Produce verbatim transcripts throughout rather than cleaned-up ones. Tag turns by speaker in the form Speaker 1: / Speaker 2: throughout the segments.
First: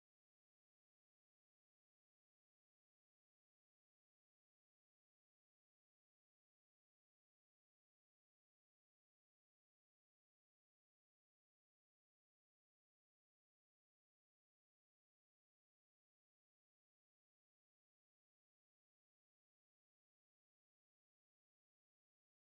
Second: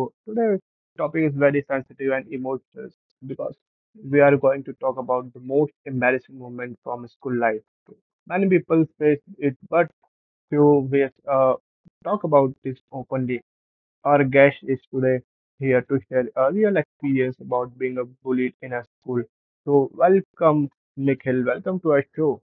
Speaker 1: show. Today's topic is very sensitive and emotional because we are going to talk about the most embarrassing moment from school life. Many people face it, but few we uh, talk about this openly. Our guest is today here to share a real experience about being a bullied in a school. So welcome, Nikhil. Welcome to our show.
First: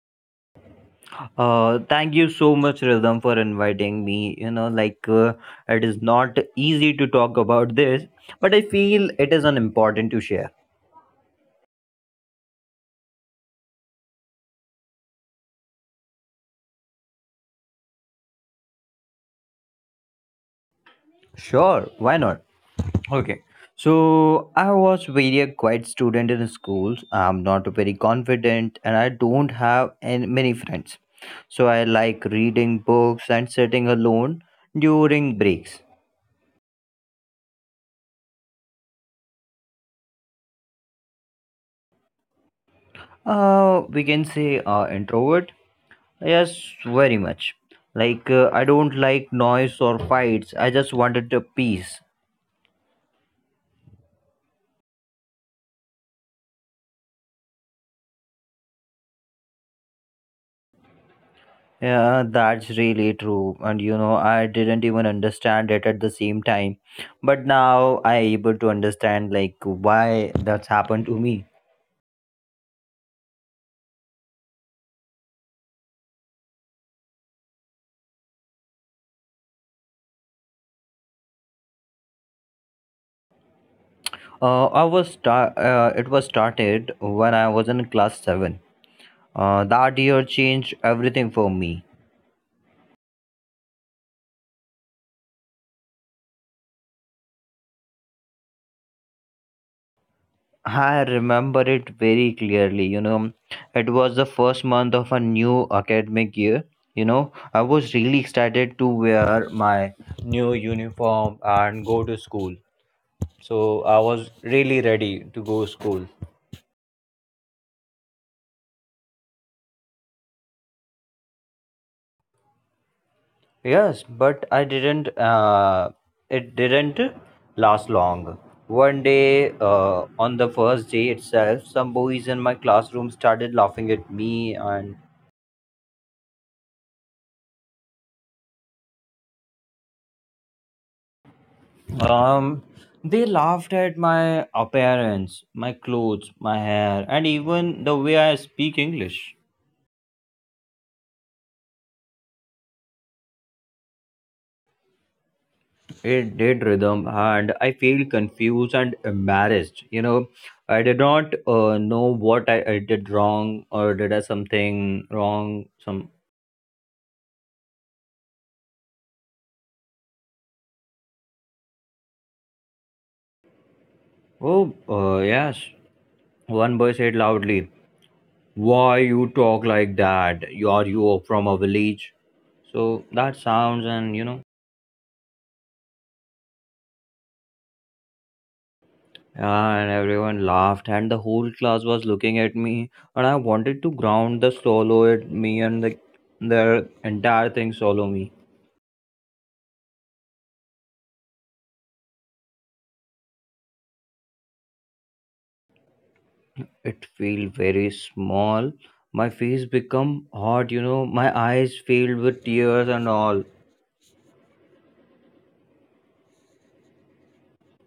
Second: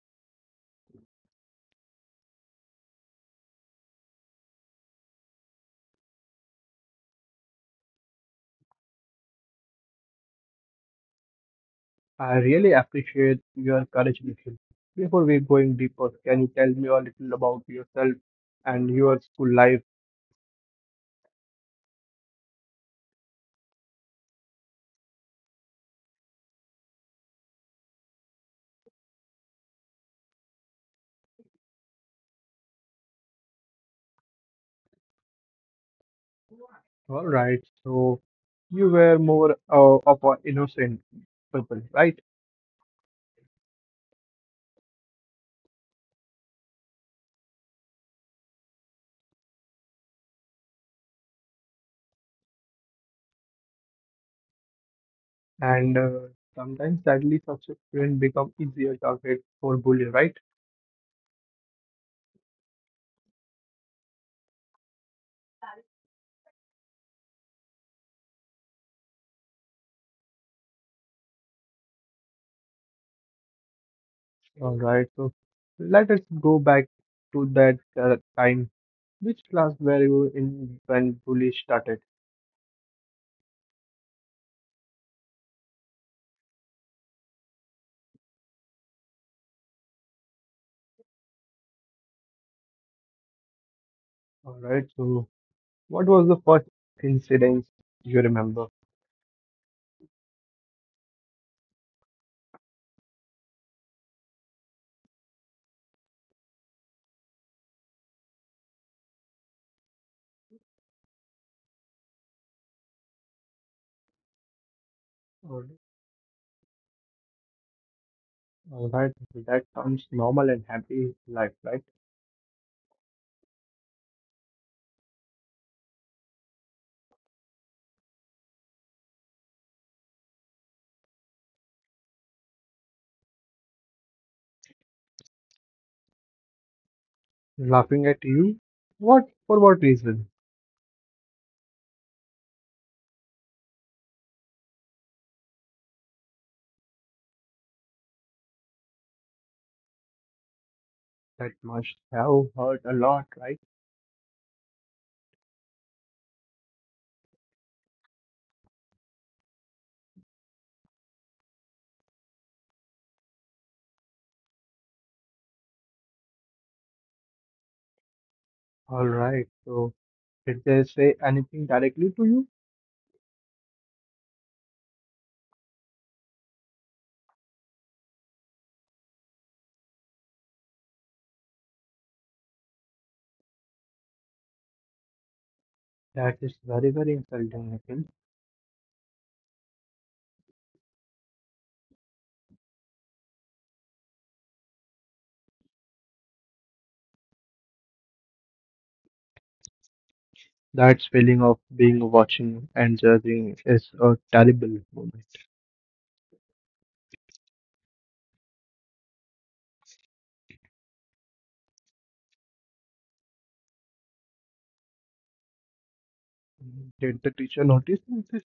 Speaker 2: Uh, thank you so much, Rhythm, for inviting me. You know, like uh, it is not easy to talk about this, but I feel it is an important to share.
Speaker 1: I really appreciate your courage, Nikhil. Before we going deeper, can you tell me a little about yourself and your school life?
Speaker 2: Sure, why not? Okay. So I was very a quiet student in schools. I'm not very confident, and I don't have any, many friends. So I like reading books and sitting alone during breaks.
Speaker 1: All right, so you were more uh, of an innocent people, right?
Speaker 2: Uh, we can say uh, introvert. Yes, very much. Like, uh, I don't like noise or fights. I just wanted a peace.
Speaker 1: And uh, sometimes, sadly, such students become easier target for bullying, right?
Speaker 2: Yeah, that's really true. And you know, I didn't even understand it at the same time. But now I able to understand like why that's happened to me.
Speaker 1: All right, so let us go back to that uh, time. Which class were you in when bullying started?
Speaker 2: Uh, I was sta- uh, it was started when I was in class seven. Uh, that year changed everything for me.
Speaker 1: All right, so what was the first incident you remember?
Speaker 2: I remember it very clearly. You know, it was the first month of a new academic year. You know, I was really excited to wear my new uniform and go to school. So I was
Speaker 1: All right.
Speaker 2: really ready to go school.
Speaker 1: all right, that sounds normal and happy life, right?
Speaker 2: Yes, but I didn't. Uh, it didn't last long. One day, uh, on the first day itself, some boys in my classroom started laughing at me. And
Speaker 1: Laughing at you? What for what reason?
Speaker 2: Um, they laughed at my appearance, my clothes, my hair, and even the way I speak English.
Speaker 1: That must have hurt a lot, right?
Speaker 2: It did, rhythm, and I feel confused and embarrassed. You know, I did not uh, know what I, I did wrong or did I something wrong. Some
Speaker 1: All right, so did they say anything directly to you?
Speaker 2: oh uh, yes, one boy said loudly, "Why you talk like that? You are you from a village?" So that sounds, and you know.
Speaker 1: That is very, very insulting, I think.
Speaker 2: Yeah, and everyone laughed, and the whole class was looking at me, and I wanted to ground the solo at me and the the entire thing solo me.
Speaker 1: That feeling of being watching and judging is a terrible moment.
Speaker 2: It felt very small. My face become hot, you know. My eyes filled with tears and all.
Speaker 1: Did the teacher notice this?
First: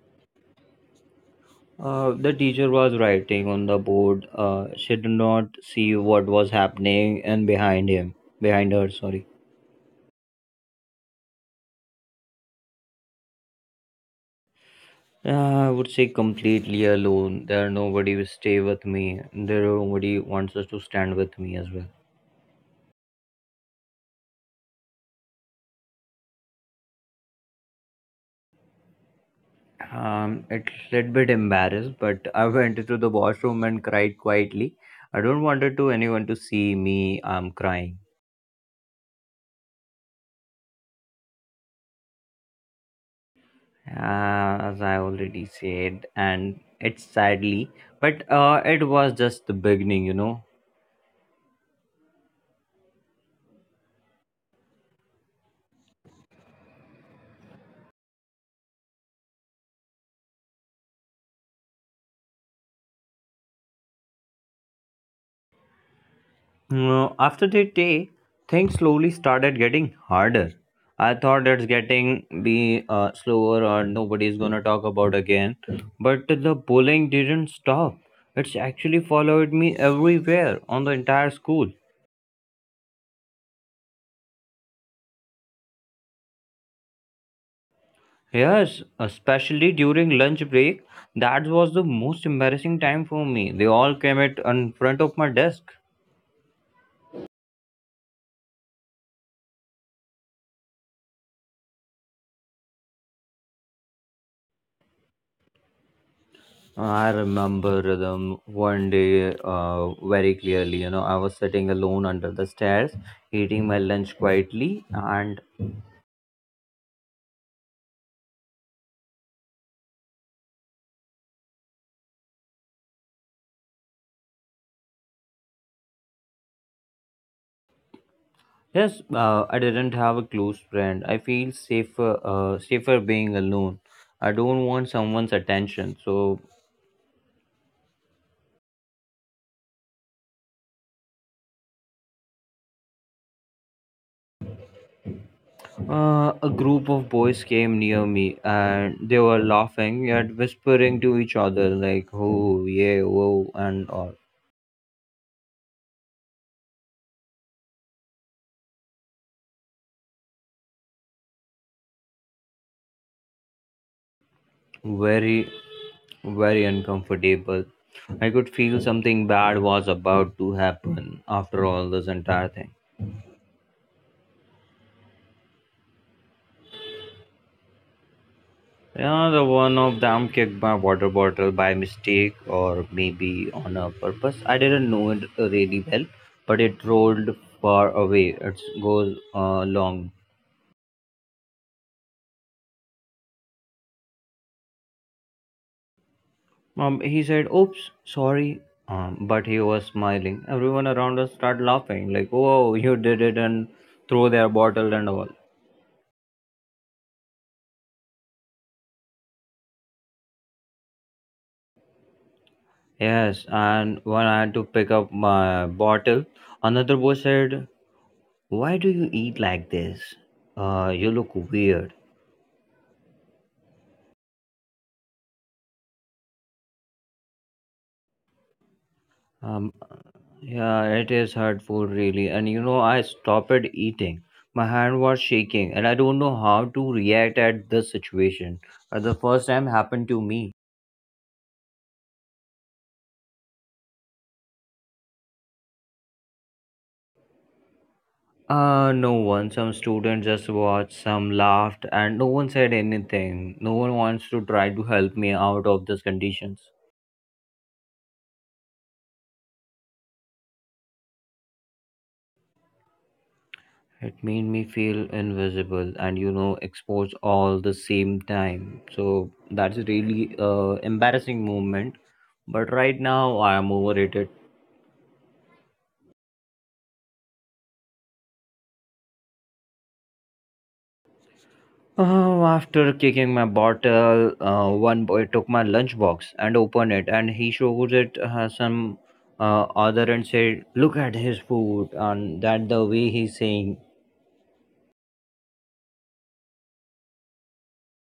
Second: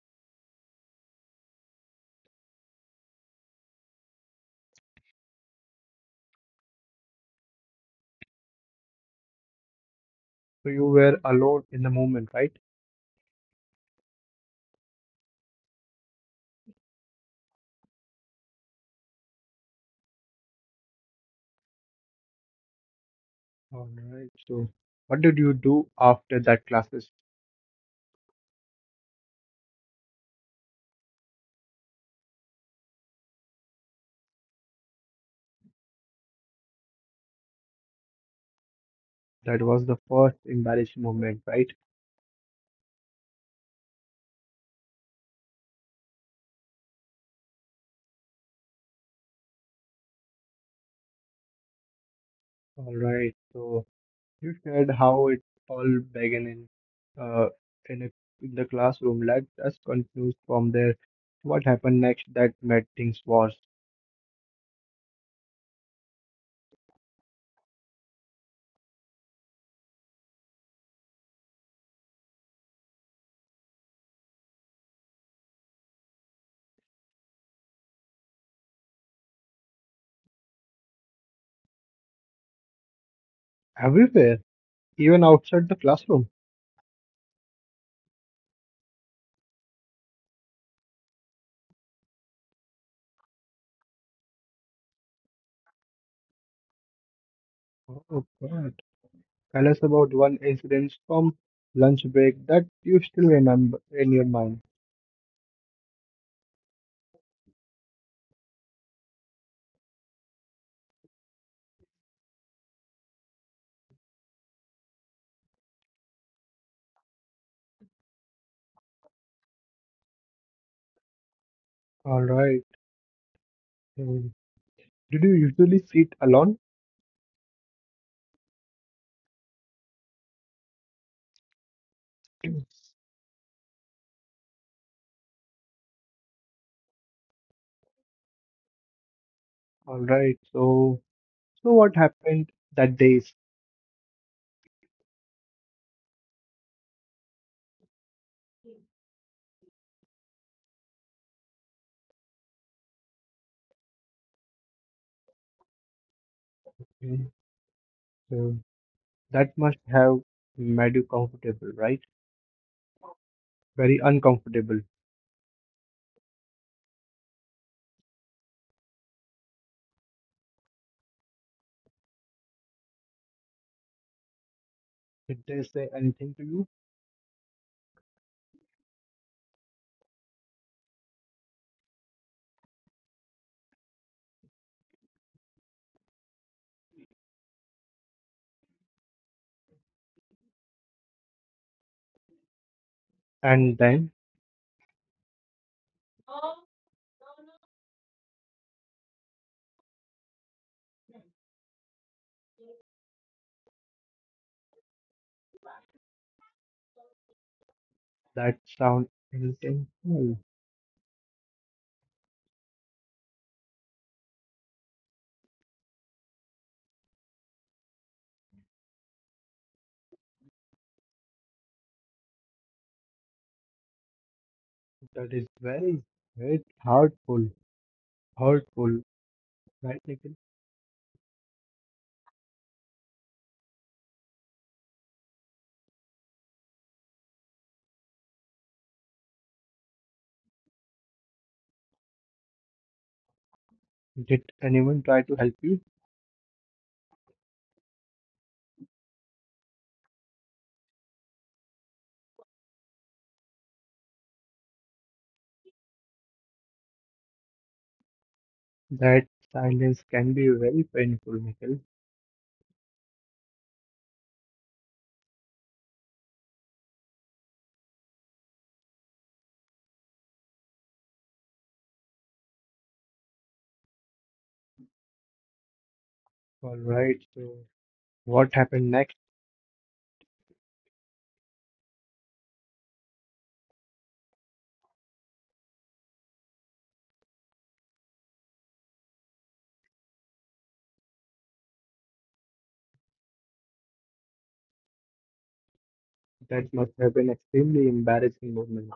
Speaker 2: Uh, the teacher was writing on the board. Uh, she did not see what was happening and behind him, behind her. Sorry.
Speaker 1: So you were alone in the moment, right?
Speaker 2: Uh, I would say completely alone. There are nobody will stay with me. There are nobody wants us to stand with me as well.
Speaker 1: All right, so what did you do after that class?
Speaker 2: Um, it's a little bit embarrassed, but I went into the washroom and cried quietly. I don't wanted to anyone to see me. I'm crying,
Speaker 1: That was the first embarrassed moment, right?
Speaker 2: uh, as I already said, and it's sadly, but uh, it was just the beginning, you know.
Speaker 1: All right. So you shared how it all began in uh, in, a, in the classroom. Let's just continue from there. What happened next that made things worse?
Speaker 2: Uh, after that day, things slowly started getting harder. I thought it's getting be uh, slower or nobody's gonna talk about again. But the bullying didn't stop. It's actually followed me everywhere on the entire school.
Speaker 1: Everywhere, even outside the classroom.
Speaker 2: Yes, especially during lunch break. That was the most embarrassing time for me. They all came at in front of my desk.
Speaker 1: Oh God! Tell us about one incident from lunch break that you still remember in your mind.
Speaker 2: I remember them one day uh, very clearly. You know, I was sitting alone under the stairs, eating my lunch quietly, and
Speaker 1: All right. So, did you usually sit alone?
Speaker 2: yes, uh, I didn't have a close friend. I feel safer,
Speaker 1: Yes.
Speaker 2: uh, safer being alone. I don't want someone's attention. So,
Speaker 1: All right. So, so what happened that day?
Speaker 2: uh, a group of boys came near me, and they were laughing yet whispering to each other like, "Oh yeah, whoa," and all.
Speaker 1: Mhm. So that must have made you comfortable, right? Very uncomfortable.
Speaker 2: Very very uncomfortable. I could feel something bad was about to happen after all this entire thing.
Speaker 1: Did they say anything to you?
Speaker 2: Yeah, the one of them kicked my water bottle by mistake or maybe on a purpose. I didn't know it really well, but it rolled far away. It goes uh, long.
Speaker 1: And then
Speaker 2: Um, he said, "Oops, sorry," um, but he was smiling. Everyone around us started laughing, like, "Whoa, you did it!" and throw their bottle and all.
Speaker 1: that sound intentional.
Speaker 2: Yes, and when I had to pick up my bottle, another boy said, "Why do you eat like this? Uh, you look weird."
Speaker 1: That is very, very hurtful. Hurtful, right, Nikhil?
Speaker 2: Um, yeah, it is hurtful, really. And you know, I stopped eating. My hand was shaking, and I don't know how to react at this situation. Uh, the first time happened to me.
Speaker 1: Did anyone try to help you?
Speaker 2: Uh, no one. Some students just watched, some laughed, and no one said anything. No one wants to try to help me out of these conditions.
Speaker 1: That silence can be very painful, Nikhil.
Speaker 2: It made me feel invisible and you know exposed all the same time. So that's a really uh, embarrassing moment. But right now I am over it.
Speaker 1: All right. So what happened next?
Speaker 2: Oh, after kicking my bottle, uh, one boy took my lunchbox and opened it, and he showed it uh, some uh, other and said, "Look at his food," and that the way he's saying.
Speaker 1: That must have been extremely embarrassing moment.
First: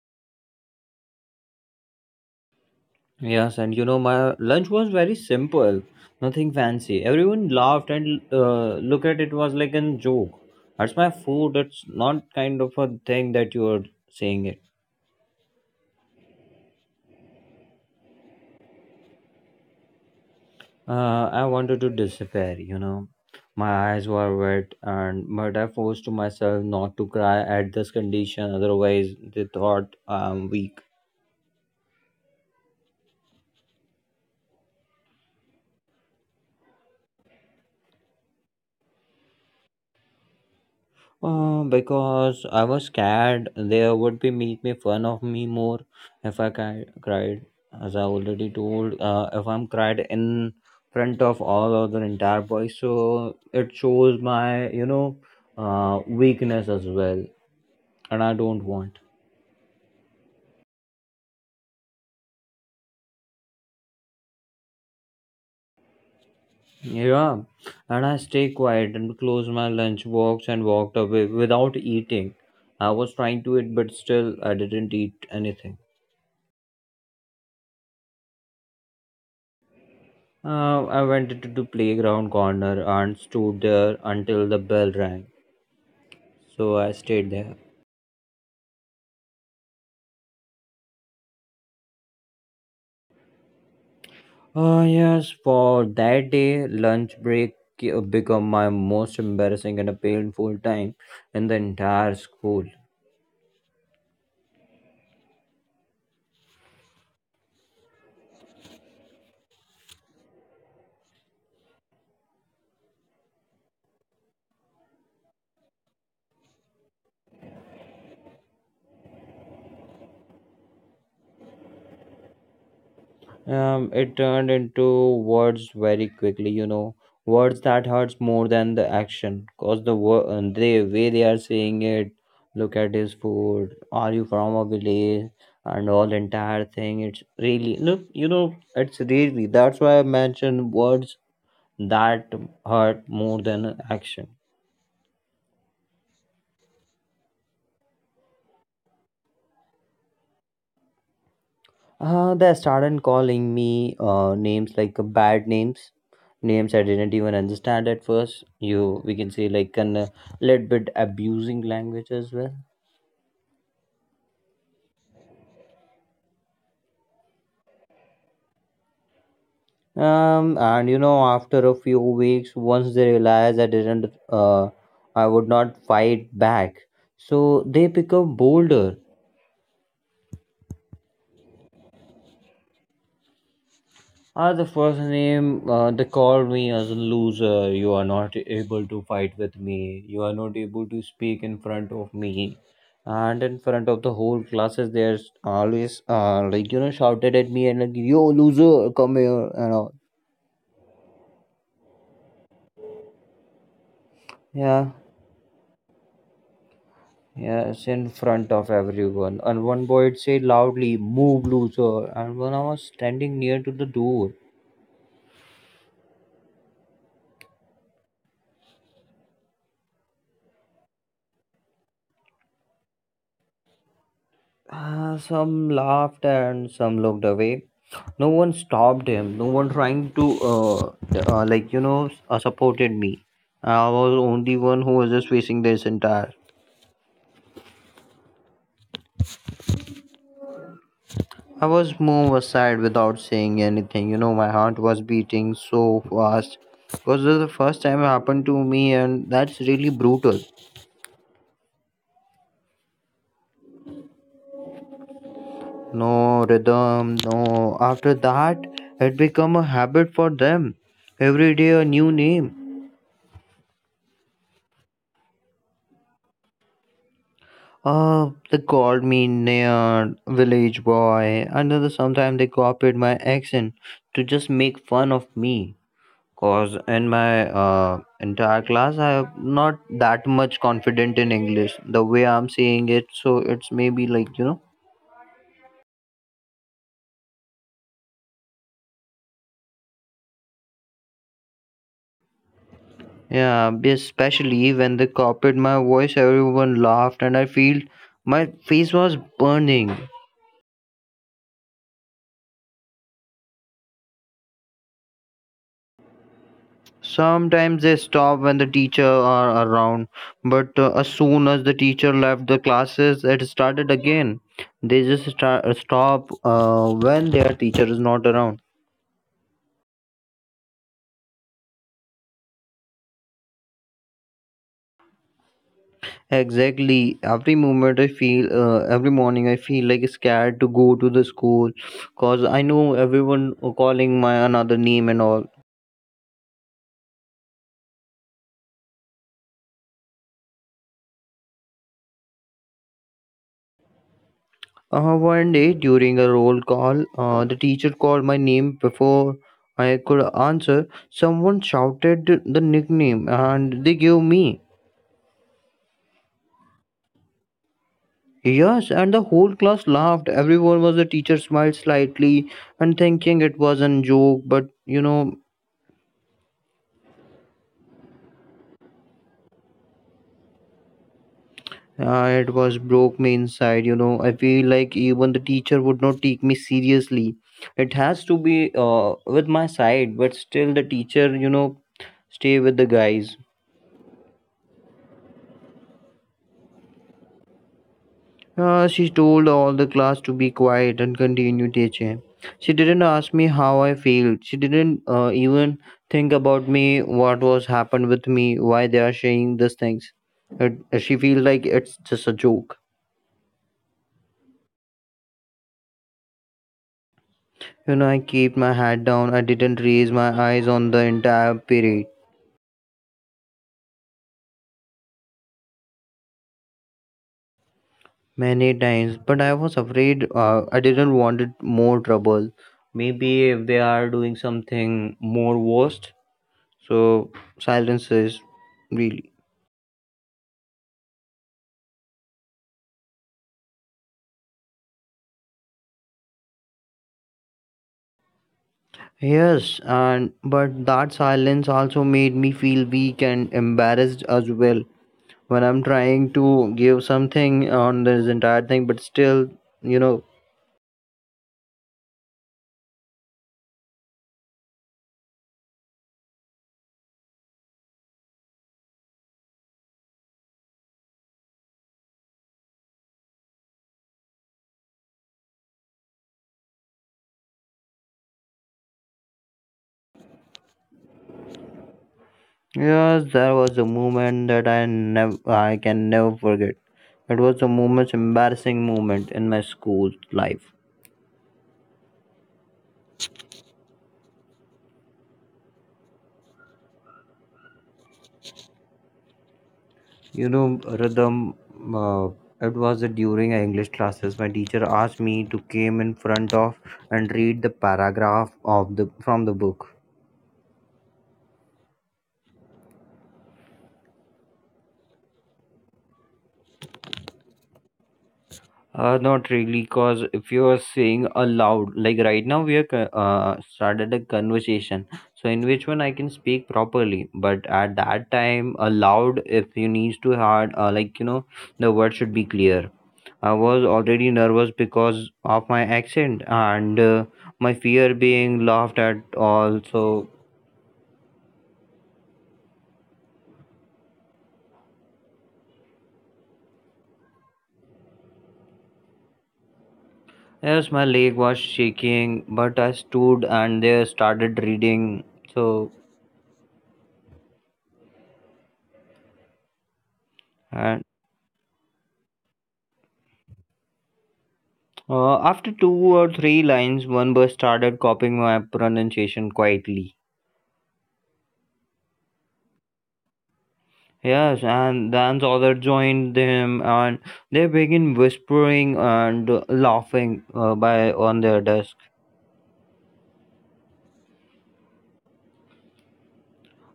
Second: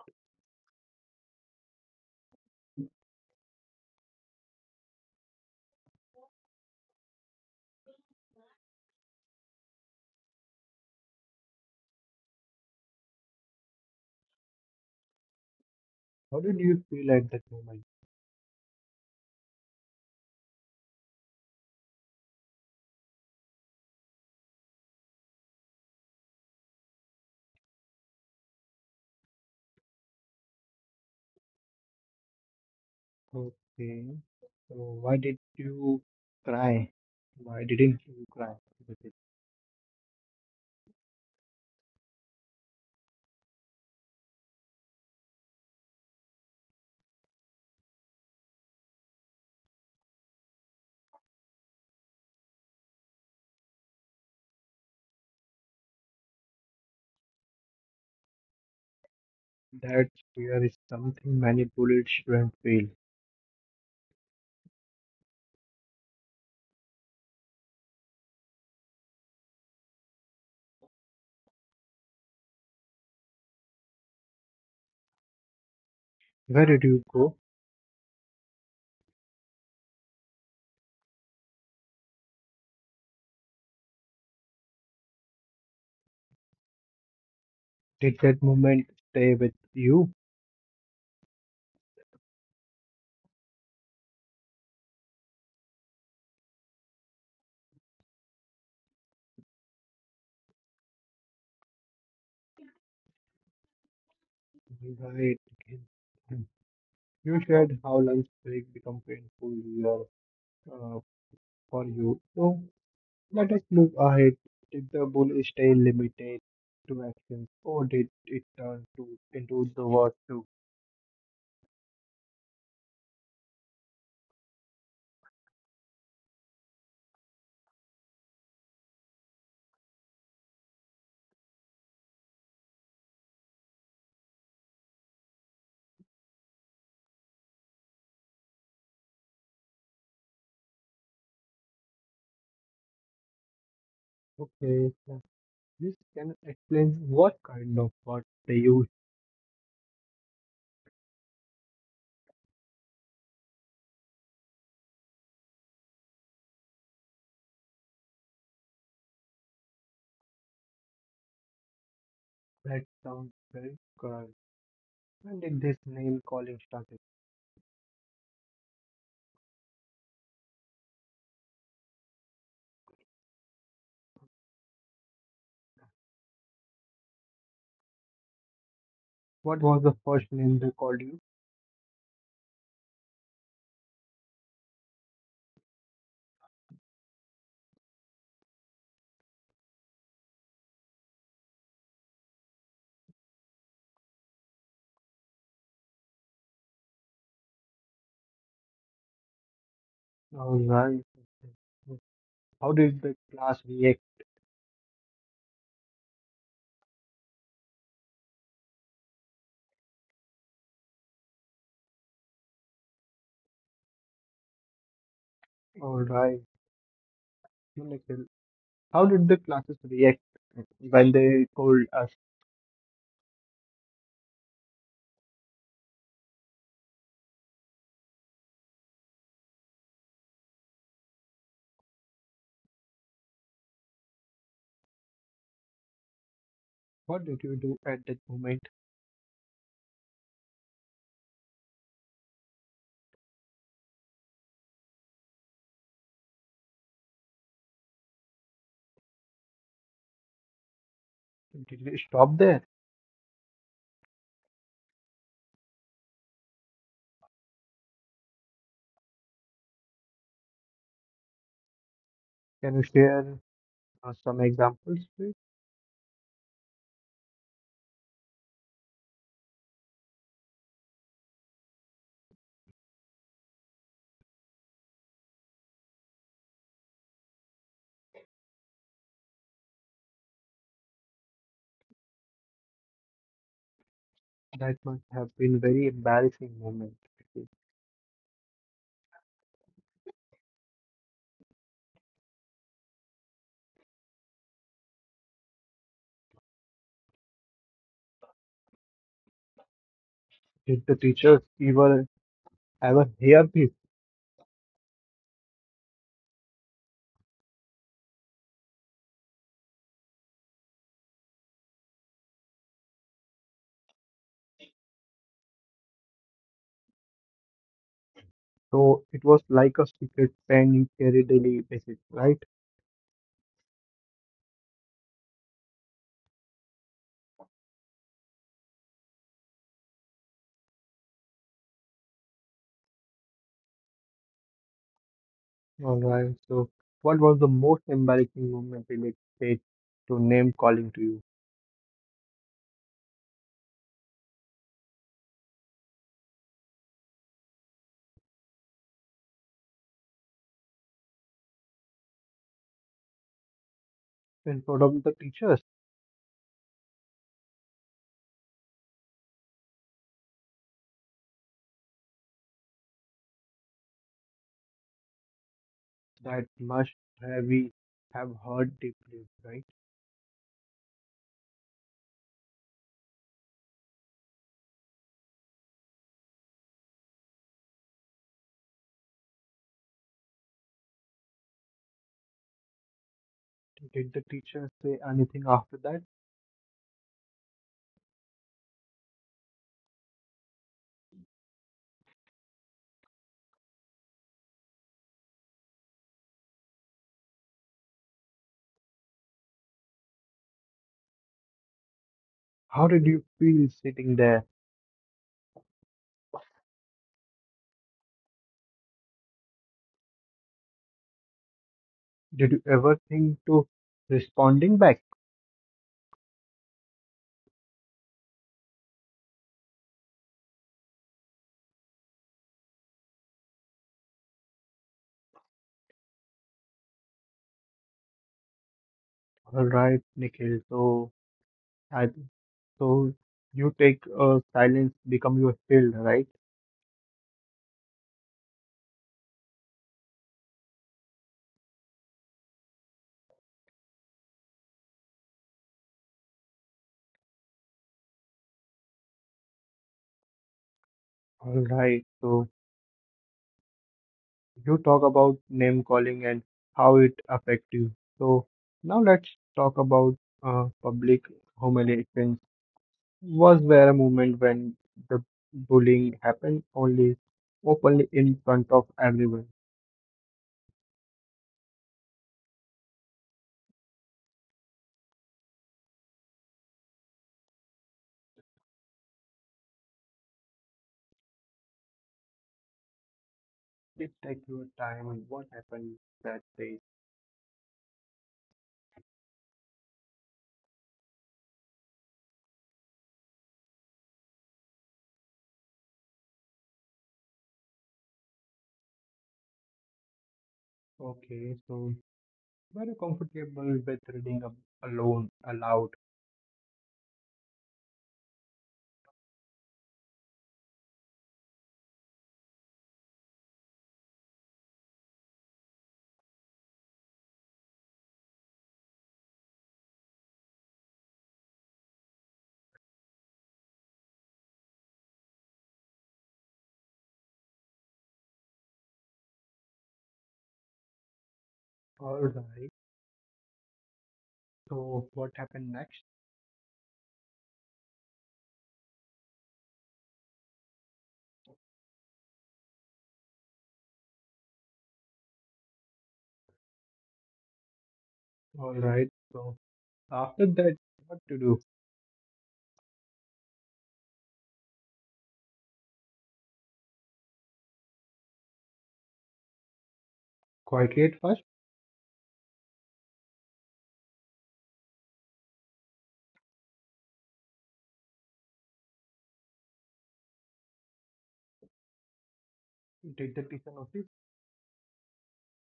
Speaker 2: Yes, and you know, my lunch was very simple, nothing fancy. Everyone laughed and uh, look at it was like a joke. That's my food. That's not kind of a thing that you are saying it.
Speaker 1: How did you feel at that moment?
Speaker 2: Uh, I wanted to disappear, you know. My eyes were wet, and but I forced to myself not to cry at this condition. Otherwise, they thought I'm weak.
Speaker 1: Okay. So why did you cry? Why didn't you cry? Because
Speaker 2: Uh, because I was scared they would be make me fun of me more if I cri- cried. As I already told, uh, if I'm cried in front of all other entire boys, so it shows my you know uh, weakness as well, and I don't want.
Speaker 1: that fear is something many bullied students feel.
Speaker 2: Yeah, and I stay quiet and close my lunch box and walked away without eating. I was trying to eat, but still I didn't eat anything.
Speaker 1: Where did you go?
Speaker 2: Uh, I went into the playground corner and stood there until the bell rang. So I stayed there.
Speaker 1: Did that moment stay with you?
Speaker 2: Oh, yes, for that day, lunch break ca- become my most embarrassing and a painful time in the entire school.
Speaker 1: Right. You shared how lunch break become painful year, uh, for you. So let us move ahead. Did the bully stay limited to actions, or did it turn to into the word too?
Speaker 2: Um, it turned into words very quickly, you know, words that hurts more than the action, cause the wo- uh, the way they are saying it. Look at his food. Are you from a village? And all entire thing. It's really look, you know, it's really that's why I mentioned words that hurt more than action.
Speaker 1: Okay. This can explain what kind of word they used.
Speaker 2: Uh, they started calling me uh, names like uh, bad names, names I didn't even understand at first. You, we can say like an a little bit abusing language as well.
Speaker 1: That sounds very correct. When did this name calling started?
Speaker 2: Um, and you know, after a few weeks, once they realized I didn't, uh, I would not fight back, so they become bolder.
Speaker 1: What was the first name they called you?
Speaker 2: Uh, the first name, uh, they called me as a loser. You are not able to fight with me. You are not able to speak in front of me. And in front of the whole classes, they're always uh, like, you know, shouted at me and like, yo, loser, come here. And all.
Speaker 1: Alright. How did the
Speaker 2: Yeah,
Speaker 1: class react?
Speaker 2: yes, in front of everyone. And one boy would say loudly, move, loser. And when I was standing near to the door,
Speaker 1: Alright. How did the classes react when they told us?
Speaker 2: ah, some laughed and some looked away. No one stopped him. No one trying to, uh, uh, like, you know, s- uh, supported me. I was only one who was just facing this entire.
Speaker 1: What did you do at that moment?
Speaker 2: I was moved aside without saying anything. You know, my heart was beating so fast. Because this is the first time it happened to me, and that's really brutal.
Speaker 1: Did you stop there?
Speaker 2: No rhythm, no. After that, it become a habit for them. Every day a new name.
Speaker 1: Can you share uh, some examples, please?
Speaker 2: Uh, they called me nerd, village boy. Another sometimes they copied my accent to just make fun of me. Cause in my uh, entire class, I'm not that much confident in English. The way I'm saying it, so it's maybe like you know,
Speaker 1: That must have been very embarrassing moment.
Speaker 2: yeah. Especially when they copied my voice, everyone laughed, and I feel my face was burning.
Speaker 1: Did the teachers ever ever hear this?
Speaker 2: Sometimes they stopped when the teacher are around, but uh, as soon as the teacher left the classes, it started again. They just start, stop uh, when their teacher is not around.
Speaker 1: So it was like a secret pen you carry daily basis, right?
Speaker 2: Exactly. Every moment I feel, uh, every morning I feel like scared to go to the school, cause I know everyone calling my another name and all.
Speaker 1: All right. So what was the most embarrassing moment related to name calling to you
Speaker 2: Uh, one day during a roll call, uh, the teacher called my name before I could answer. Someone shouted the nickname and they gave me.
Speaker 1: in front of the teachers?
Speaker 2: Yes, and the whole class laughed. Everyone was the teacher smiled slightly and thinking it was a joke, but you know,
Speaker 1: That must have we have heard deeply, right?
Speaker 2: uh, it was broke me inside. You know, I feel like even the teacher would not take me seriously. It has to be uh, with my side, but still the teacher, you know, stay with the guys.
Speaker 1: Did the teacher say anything after that?
Speaker 2: Uh, she told all the class to be quiet and continue teaching. She didn't ask me how I felt. She didn't uh, even think about me, what was happened with me, why they are saying these things. It, she feels like it's just a joke.
Speaker 1: How did you feel sitting there?
Speaker 2: You know, I kept my head down. I didn't raise my eyes on the entire period
Speaker 1: Did you ever think to responding back?
Speaker 2: many times, but I was afraid. Uh, I didn't wanted more trouble. Maybe if they are doing something more worst. So silence is really.
Speaker 1: All right, Nikhil. So I so you take uh, silence become your shield, right?
Speaker 2: Yes, and but that silence also made me feel weak and embarrassed as well when I'm trying to give something on this entire thing, but still, you know,
Speaker 1: All right. So you talk about name calling and how it affects you. So now let's talk about uh, public humiliation. Was there a moment when the bullying happened only openly in front of everyone?
Speaker 2: yes, there was a moment that I never, I can never forget. It was the most embarrassing moment in my school life.
Speaker 1: Please take your time and what happened that day.
Speaker 2: You know, Rhythm, uh, it was during English classes. My teacher asked me to came in front of and read the paragraph of the from the book.
Speaker 1: Okay, so very comfortable with reading up alone aloud.
Speaker 2: Uh, not really, because if you are saying aloud, like right now we are co- uh, started a conversation, so in which one I can speak properly. But at that time, aloud, if you need to hard, uh, like you know, the word should be clear. I was already nervous because of my accent and uh, my fear being laughed at. Also,
Speaker 1: All right. So what happened next?
Speaker 2: yes, my leg was shaking, but I stood and there started reading. So.
Speaker 1: All right. So after
Speaker 2: And.
Speaker 1: that, what to do?
Speaker 2: Uh, after two or three lines, one bus started copying my pronunciation quietly.
Speaker 1: Quietly at first,
Speaker 2: Yes, and then the other joined them, and they began whispering and laughing uh, by on their desk.
Speaker 1: take the teacher noticed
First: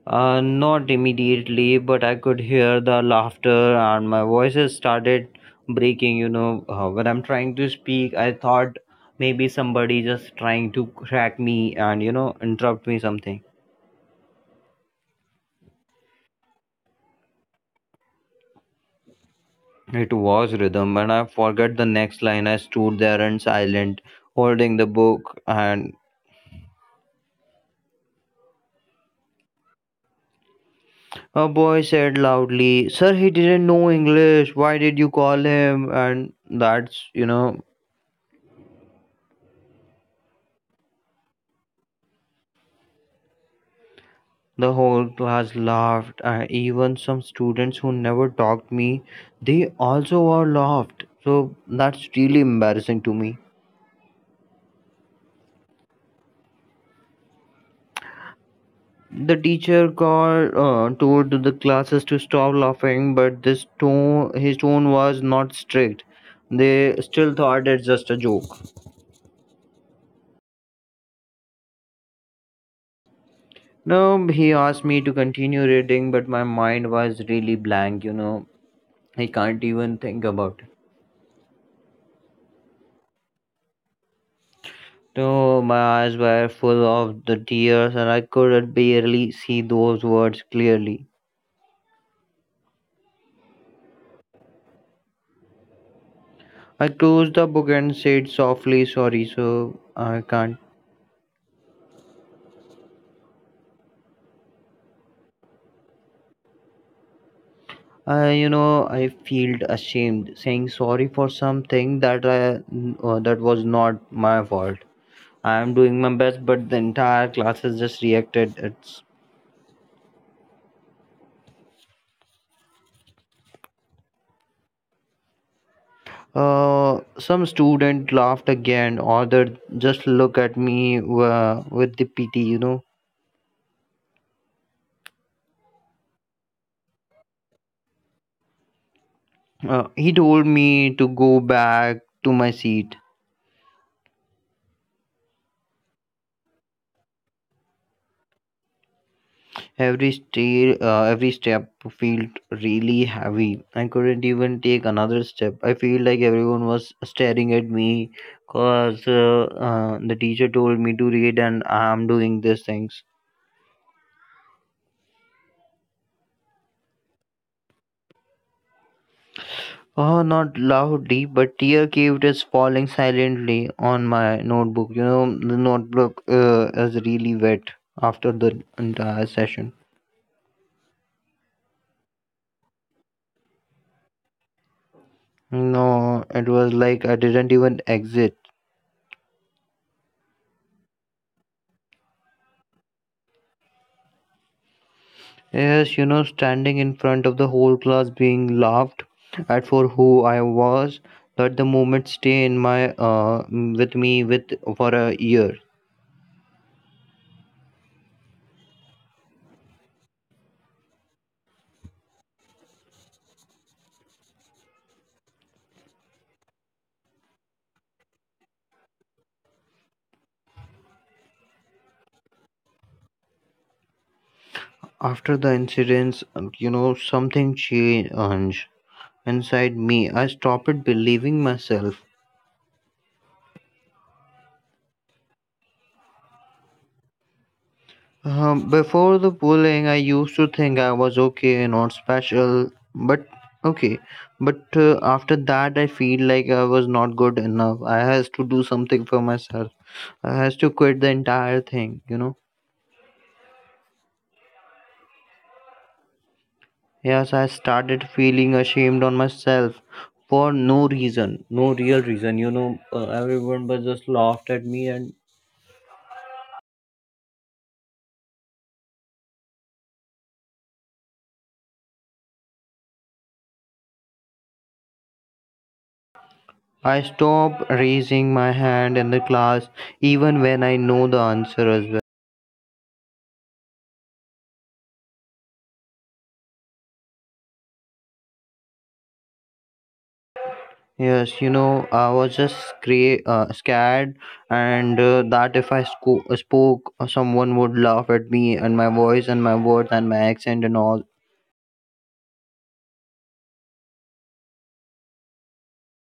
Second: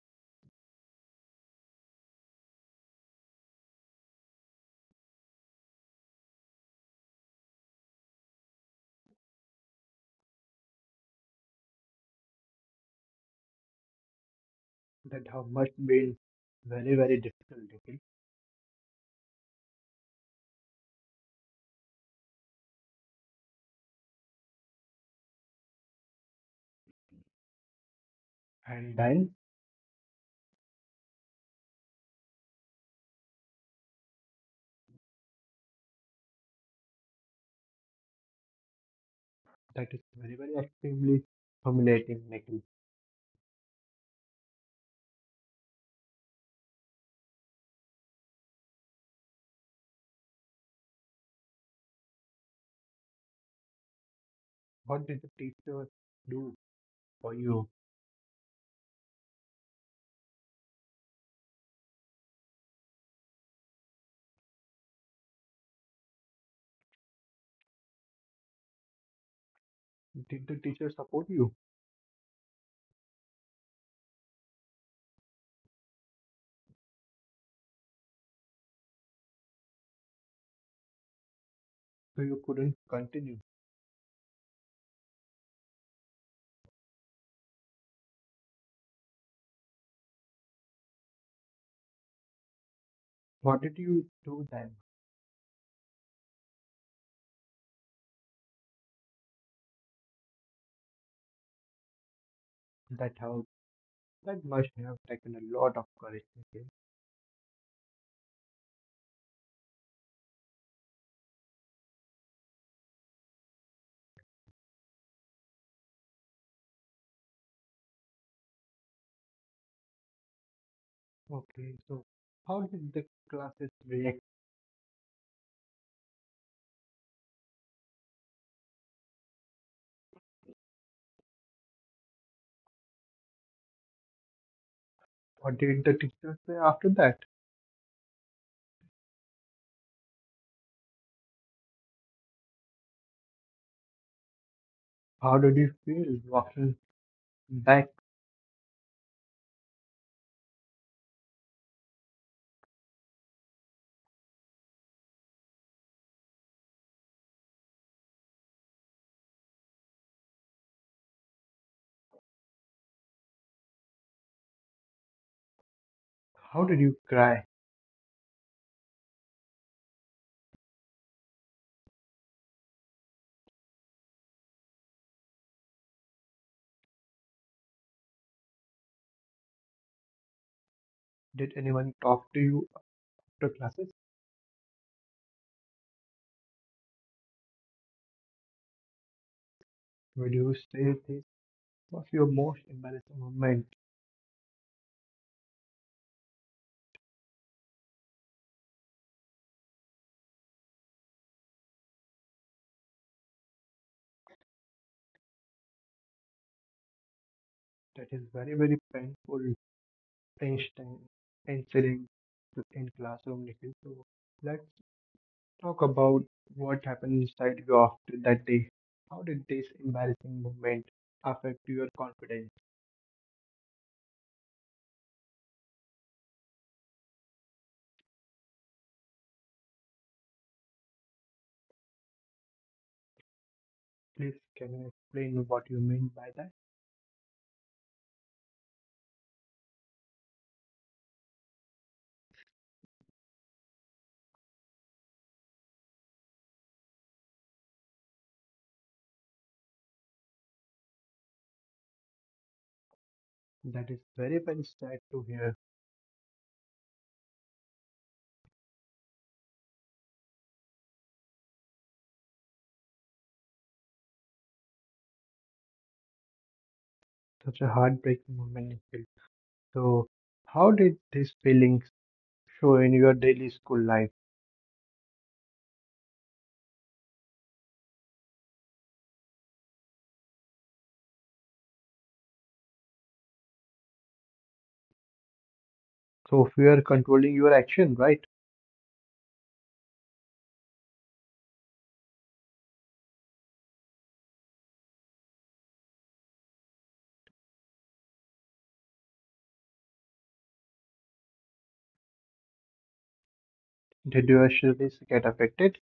Speaker 2: Uh, not immediately, but I could hear the laughter, and my voices started breaking. You know, uh, when I'm trying to speak, I thought maybe somebody just trying to crack me and you know interrupt me something.
Speaker 1: that her must been very, very difficult, Nikhil.
Speaker 2: It was rhythm, and I forget the next line. I stood there and silent, holding the book, and
Speaker 1: And then
Speaker 2: a boy said loudly, "Sir, he didn't know English. Why did you call him?" And that's, you know,
Speaker 1: that is very, very extremely humiliating, Nikhil.
Speaker 2: The whole class laughed. Uh, even some students who never talked me, they also all laughed. So that's really embarrassing to me.
Speaker 1: What did the teacher do for you?
Speaker 2: The teacher called uh, told the classes to stop laughing, but this tone, his tone was not strict. They still thought it's just a joke.
Speaker 1: Did the teacher support you
Speaker 2: No, he asked me to continue reading, but my mind was really blank. You know, I can't even think about it.
Speaker 1: so you couldn't continue?
Speaker 2: So my eyes were full of the tears, and I could barely see those words clearly.
Speaker 1: What did you do then?
Speaker 2: I closed the book and said softly, "Sorry, so I can't."
Speaker 1: That how that must have taken a lot of courage, Nikhil.
Speaker 2: I, you know, I felt ashamed saying sorry for something that I, uh, that was not my fault. I am doing my best, but the entire class has just reacted. It's
Speaker 1: Okay, so how did the classes react?
Speaker 2: uh, Some student laughed again, other just look at me uh, with the pity. You know,
Speaker 1: What did the teacher say after that?
Speaker 2: uh, he told me to go back to my seat.
Speaker 1: How did you feel walking back?
Speaker 2: Every stair, uh, every step felt really heavy. I couldn't even take another step. I feel like everyone was staring at me because uh, uh, the teacher told me to read and I'm doing these things.
Speaker 1: How did you cry?
Speaker 2: Oh, not loudly, but tear caved is falling silently on my notebook. You know, the notebook uh, is really wet after the entire session.
Speaker 1: Did anyone talk to you after classes?
Speaker 2: No, it was like I didn't even exit.
Speaker 1: Would you say this was your most embarrassing moment?
Speaker 2: Yes, you know, standing in front of the whole class being laughed at for who I was, let the moment stay in my uh m- with me with for a year.
Speaker 1: That is very, very painful, tense time- incident in classroom, Nikhil. So let's talk about what happened inside you after that day. How did this embarrassing moment affect your confidence?
Speaker 2: After the incidents, um, you know, something changed inside me. I stopped believing myself.
Speaker 1: Please, can you explain what you mean by that?
Speaker 2: Um, before the bullying, I used to think I was okay, not special, but okay. But uh, after that, I feel like I was not good enough. I has to do something for myself. I has to quit the entire thing, you know.
Speaker 1: That is very, very sad to hear.
Speaker 2: Yes, I started feeling ashamed on myself for no reason, no real reason. You know, uh, everyone was just laughed at me, and
Speaker 1: Such a heartbreaking moment, Nikhil. So, how did this feeling so in your daily school life,
Speaker 2: I stopped raising my hand in the class even when I know the answer as well.
Speaker 1: so fear controlling your action, right?
Speaker 2: Yes, you know, I was just scra- uh, scared, and uh, that if I sco- spoke, uh, someone would laugh at me and my voice and my words and my accent and all.
Speaker 1: Did your studies get affected?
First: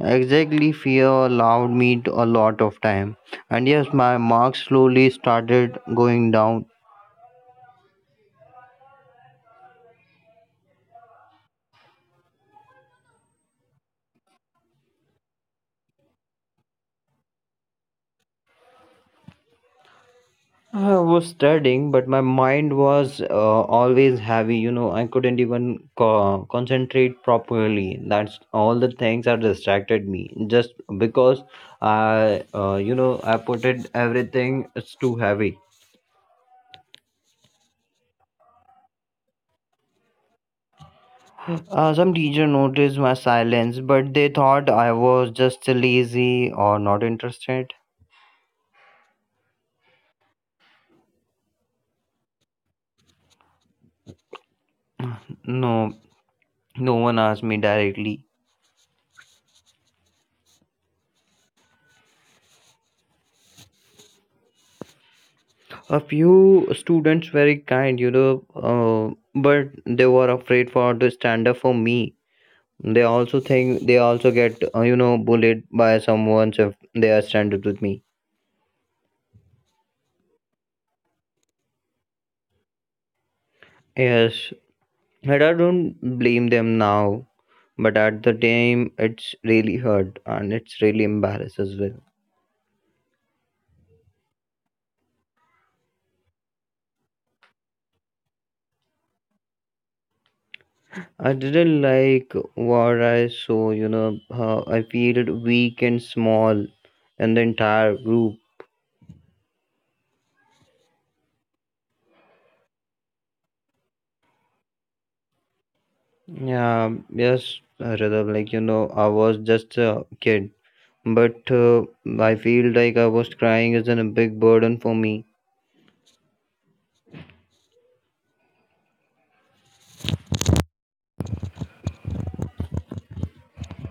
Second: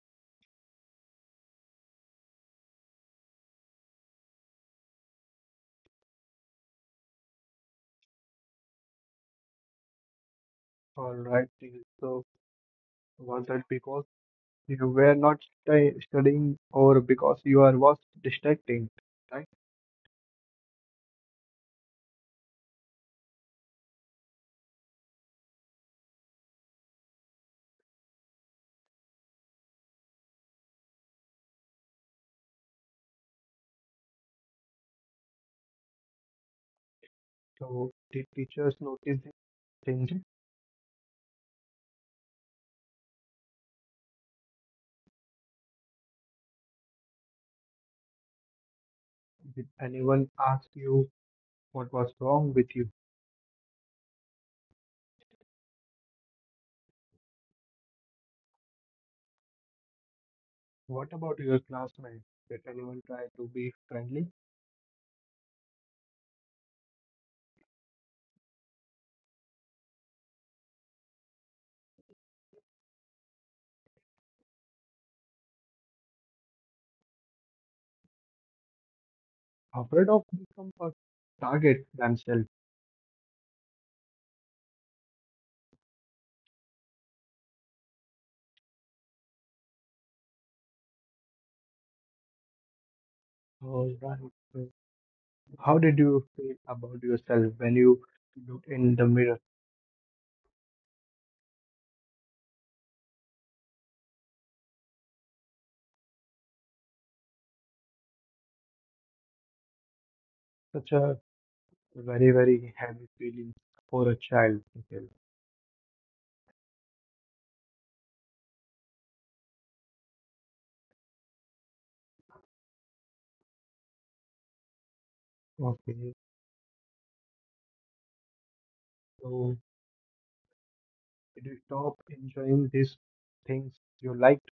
Speaker 2: Exactly, fear allowed me to a lot of time. And yes, my marks slowly started going down.
Speaker 1: All right. So was that because you were not stu- studying or because you are was distracting, right?
Speaker 2: I was studying, but my mind was uh, always heavy. You know, I couldn't even co- concentrate properly. That's all the things that distracted me. Just because I, uh, you know, I put it everything. It's too heavy.
Speaker 1: So did teachers notice this change?
Speaker 2: Uh, some teacher noticed my silence, but they thought I was just lazy or not interested.
Speaker 1: Did anyone ask you what was wrong with you?
Speaker 2: No, no one asked me directly.
Speaker 1: What about your classmates? Did anyone try to be friendly?
Speaker 2: A few students very kind, you know, uh, but they were afraid for to stand up for me. They also think they also get uh, you know bullied by someone if they are stand up with me.
Speaker 1: Afraid of become a target themselves?
Speaker 2: Yes, and I don't blame them now, but at the time it's really hurt and it's really embarrassed as well.
Speaker 1: All right. How did you feel about yourself when you looked in the mirror?
Speaker 2: I didn't like what I saw, you know, how I feel weak and small in the entire group.
Speaker 1: Such a very, very heavy feeling for a child. Nikhil.
Speaker 2: Yeah, yes, rhythm. Like you know, I was just a kid, but uh, I feel like I was crying is a big burden for me.
Speaker 1: Okay, so did you stop enjoying these things you liked?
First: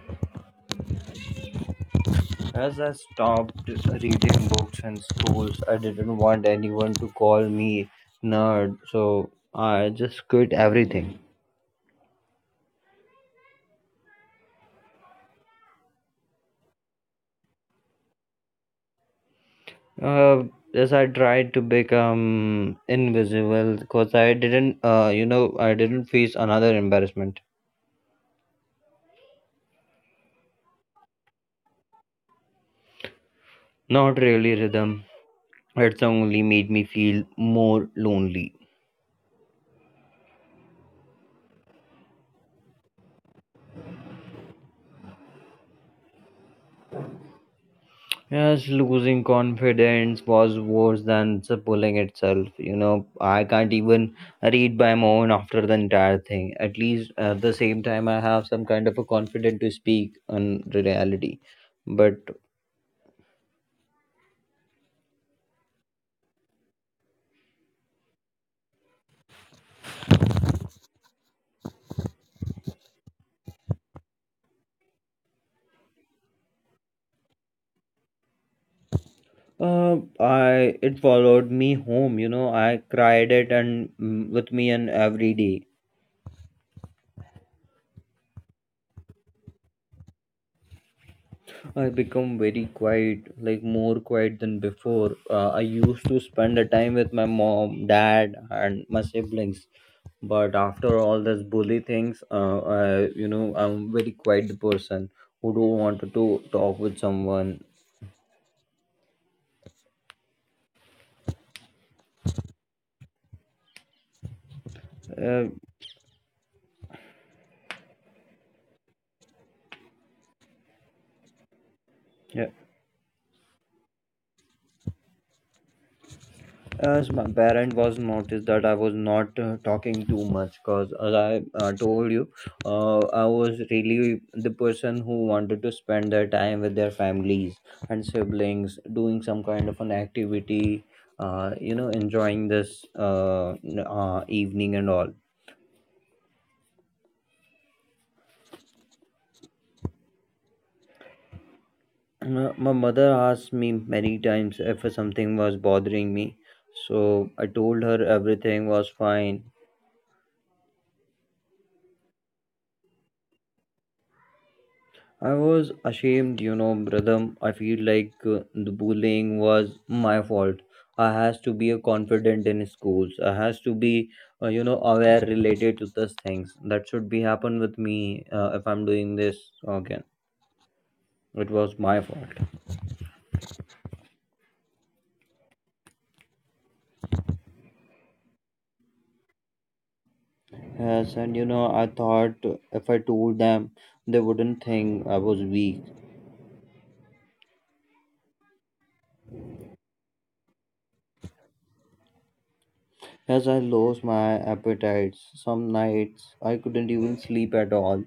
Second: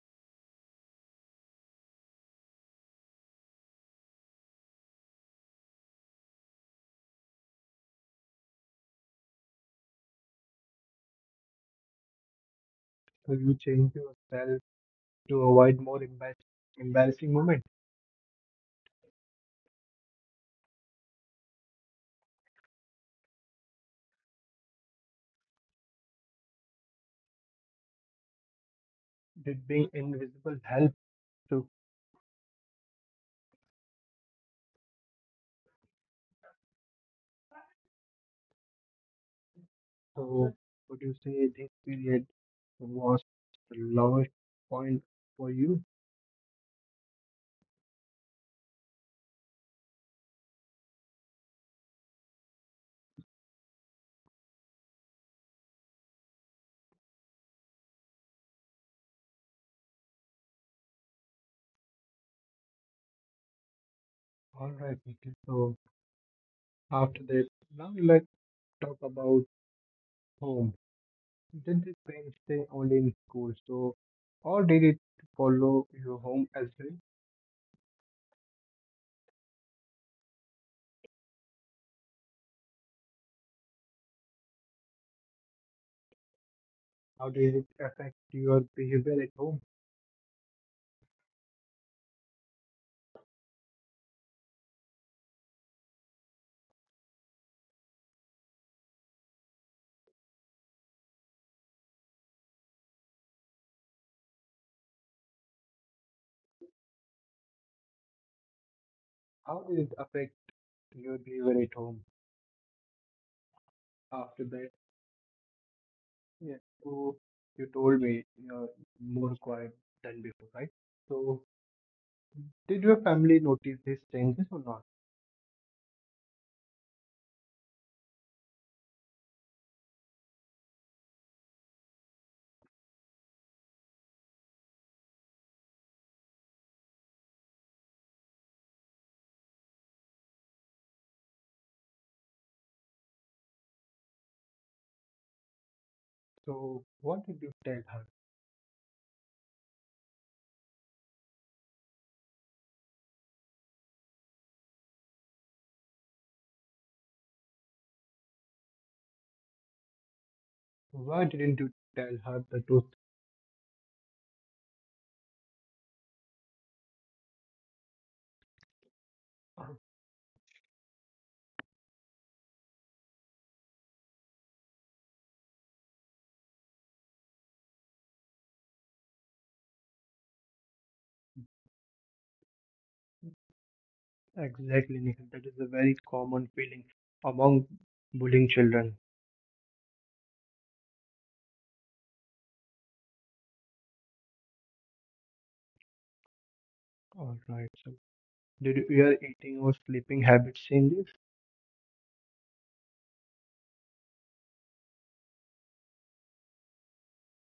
Speaker 2: As I stopped reading books in schools, I didn't want anyone to call me nerd, so I just quit everything.
Speaker 1: So you changed yourself to avoid more embar embarrassing moments?
Speaker 2: Uh, as I tried to become invisible, because I didn't, uh, you know, I didn't face another embarrassment.
Speaker 1: Did being invisible help too?
Speaker 2: Not really, Rhythm. It's only made me feel more lonely.
Speaker 1: So would you say this period was the lowest point for you?
Speaker 2: Yes, losing confidence was worse than the pulling itself. You know, I can't even read by my own after the entire thing. At least at the same time, I have some kind of a confidence to speak on the reality. But
Speaker 1: All right, Nikhil. So after this, now let's talk about home? Did the pain stay only in school? So, or did it follow your home as well?
Speaker 2: uh, I it followed me home. You know, I cried it and mm, with me and every day.
Speaker 1: How did it affect your behavior at home?
Speaker 2: I become very quiet, like more quiet than before. Uh, I used to spend the time with my mom, dad, and my siblings. But after all this bully things, uh, I, you know, I'm very quiet person who don't want to talk with someone.
Speaker 1: How did it affect your behavior at home after that?
Speaker 2: Uh,
Speaker 1: Yeah, so you told me you're more quiet than before, right? So,
Speaker 2: yeah.
Speaker 1: did your family notice these changes or not?
Speaker 2: As my parent was noticed that I was not uh, talking too much because as I uh, told you, uh, I was really the person who wanted to spend their time with their families and siblings, doing some kind of an activity, uh, you know, enjoying this uh, n- uh, evening and all.
Speaker 1: So, what did you tell her?
Speaker 2: Uh, My mother asked me many times if something was bothering me, so I told her everything was fine.
Speaker 1: Why didn't you tell her the truth?
Speaker 2: I was ashamed, you know, brother. I feel like uh, the bullying was my fault. I has to be a confident in schools. I has to be, uh, you know, aware related to those things that should be happen with me uh, if I'm doing this again. It was my fault.
Speaker 1: Exactly, Nikhil. That is a very common feeling among bullying children.
Speaker 2: Yes, and you know, I thought if I told them, they wouldn't think I was weak.
Speaker 1: All right. So, did you- your eating or sleeping habits changes?
Speaker 2: As I lost my appetites, some nights I couldn't even sleep at all.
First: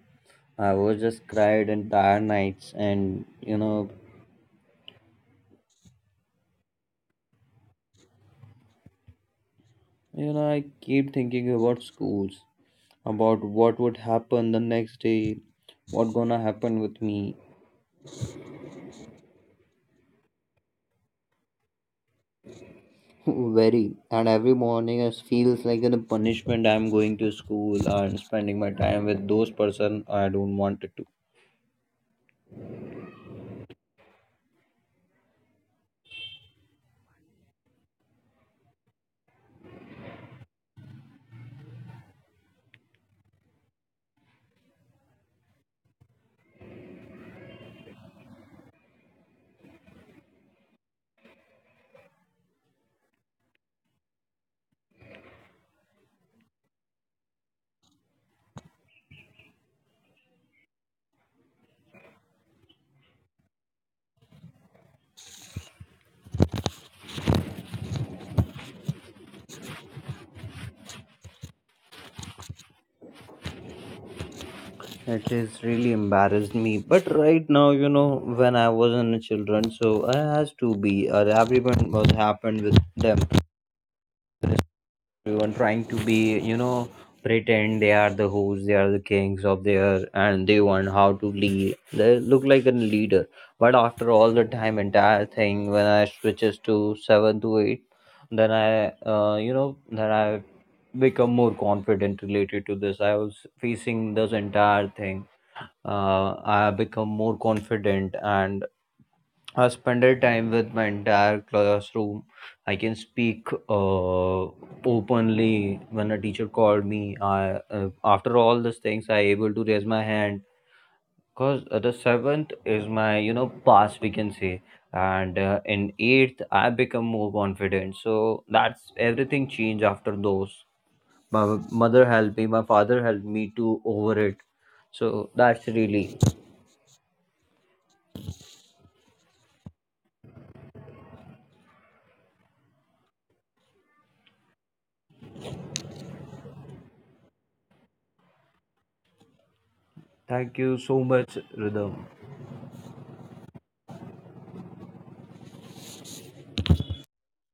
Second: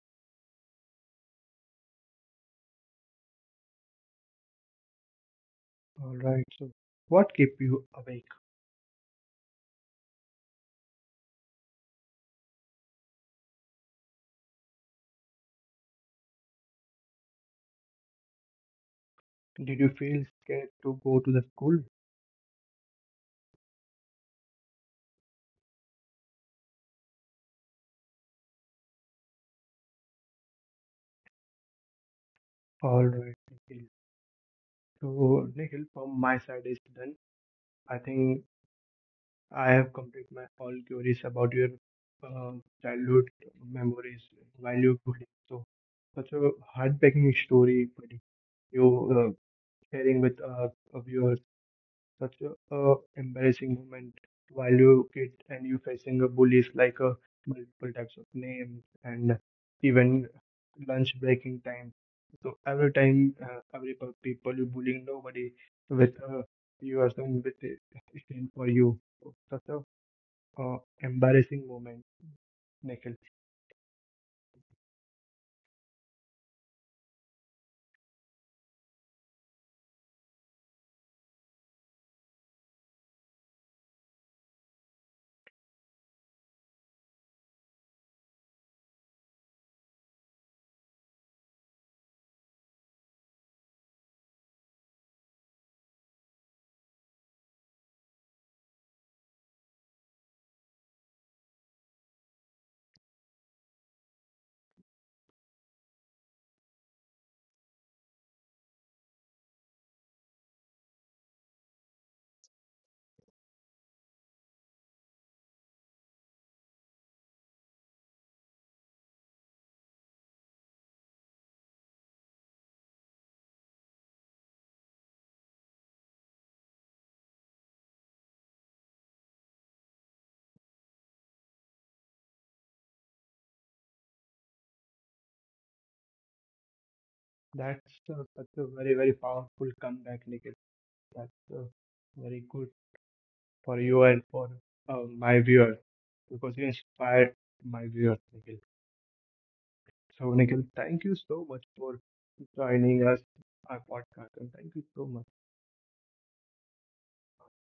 Speaker 2: I was just cried entire nights, and you know,
Speaker 1: All right. So, what kept you awake?
Speaker 2: you know, I keep thinking about schools, about what would happen the next day, what gonna happen with me.
Speaker 1: Did you feel scared to go to the school?
Speaker 2: Very, and every morning it feels like a punishment. I'm going to school and spending my time with those person I don't want it to.
Speaker 1: All right, Nikhil. So, Nikhil, from my side is done. I think I have completed my all queries about your uh, childhood memories while you were going. So, such a heartbreaking story, buddy. You uh, sharing with uh, of yours such a, a embarrassing moment while you kid and you facing a bullies like a multiple types of names and even lunch breaking time. So every time, uh, every pe- people you bullying nobody with uh, you are someone with a stand for you. So such a uh, embarrassing moment, Nikhil.
Speaker 2: It is really embarrassed me. But right now, you know, when I was in a children, so I has to be, or everyone was happened with them. Everyone trying to be, you know, pretend they are the hosts, they are the kings of their, and they want how to lead. They look like a leader, but after all the time, entire thing, when I switches to seven to eight, then I, uh, you know, then I become more confident related to this. I was facing this entire thing. Uh, I become more confident and I spended time with my entire classroom. I can speak uh, openly when a teacher called me. I, uh, after all these things, I able to raise my hand because uh, the seventh is my you know pass we can say, and uh, in eighth I become more confident. So that's everything changed after those. My mother helped me. My father helped me to over it. So that's really
Speaker 1: That's uh, such a very very powerful comeback, Nikhil. That's uh, very good for you and for uh, my viewers, because you inspired my viewers. Nikhil. So, Nikhil,
Speaker 2: thank you
Speaker 1: thank you
Speaker 2: so
Speaker 1: so
Speaker 2: much,
Speaker 1: much for
Speaker 2: Rhythm.
Speaker 1: joining us our podcast and thank you so much.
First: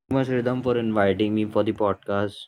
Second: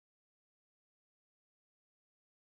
Speaker 2: Much, Ridham, for inviting me for the podcast.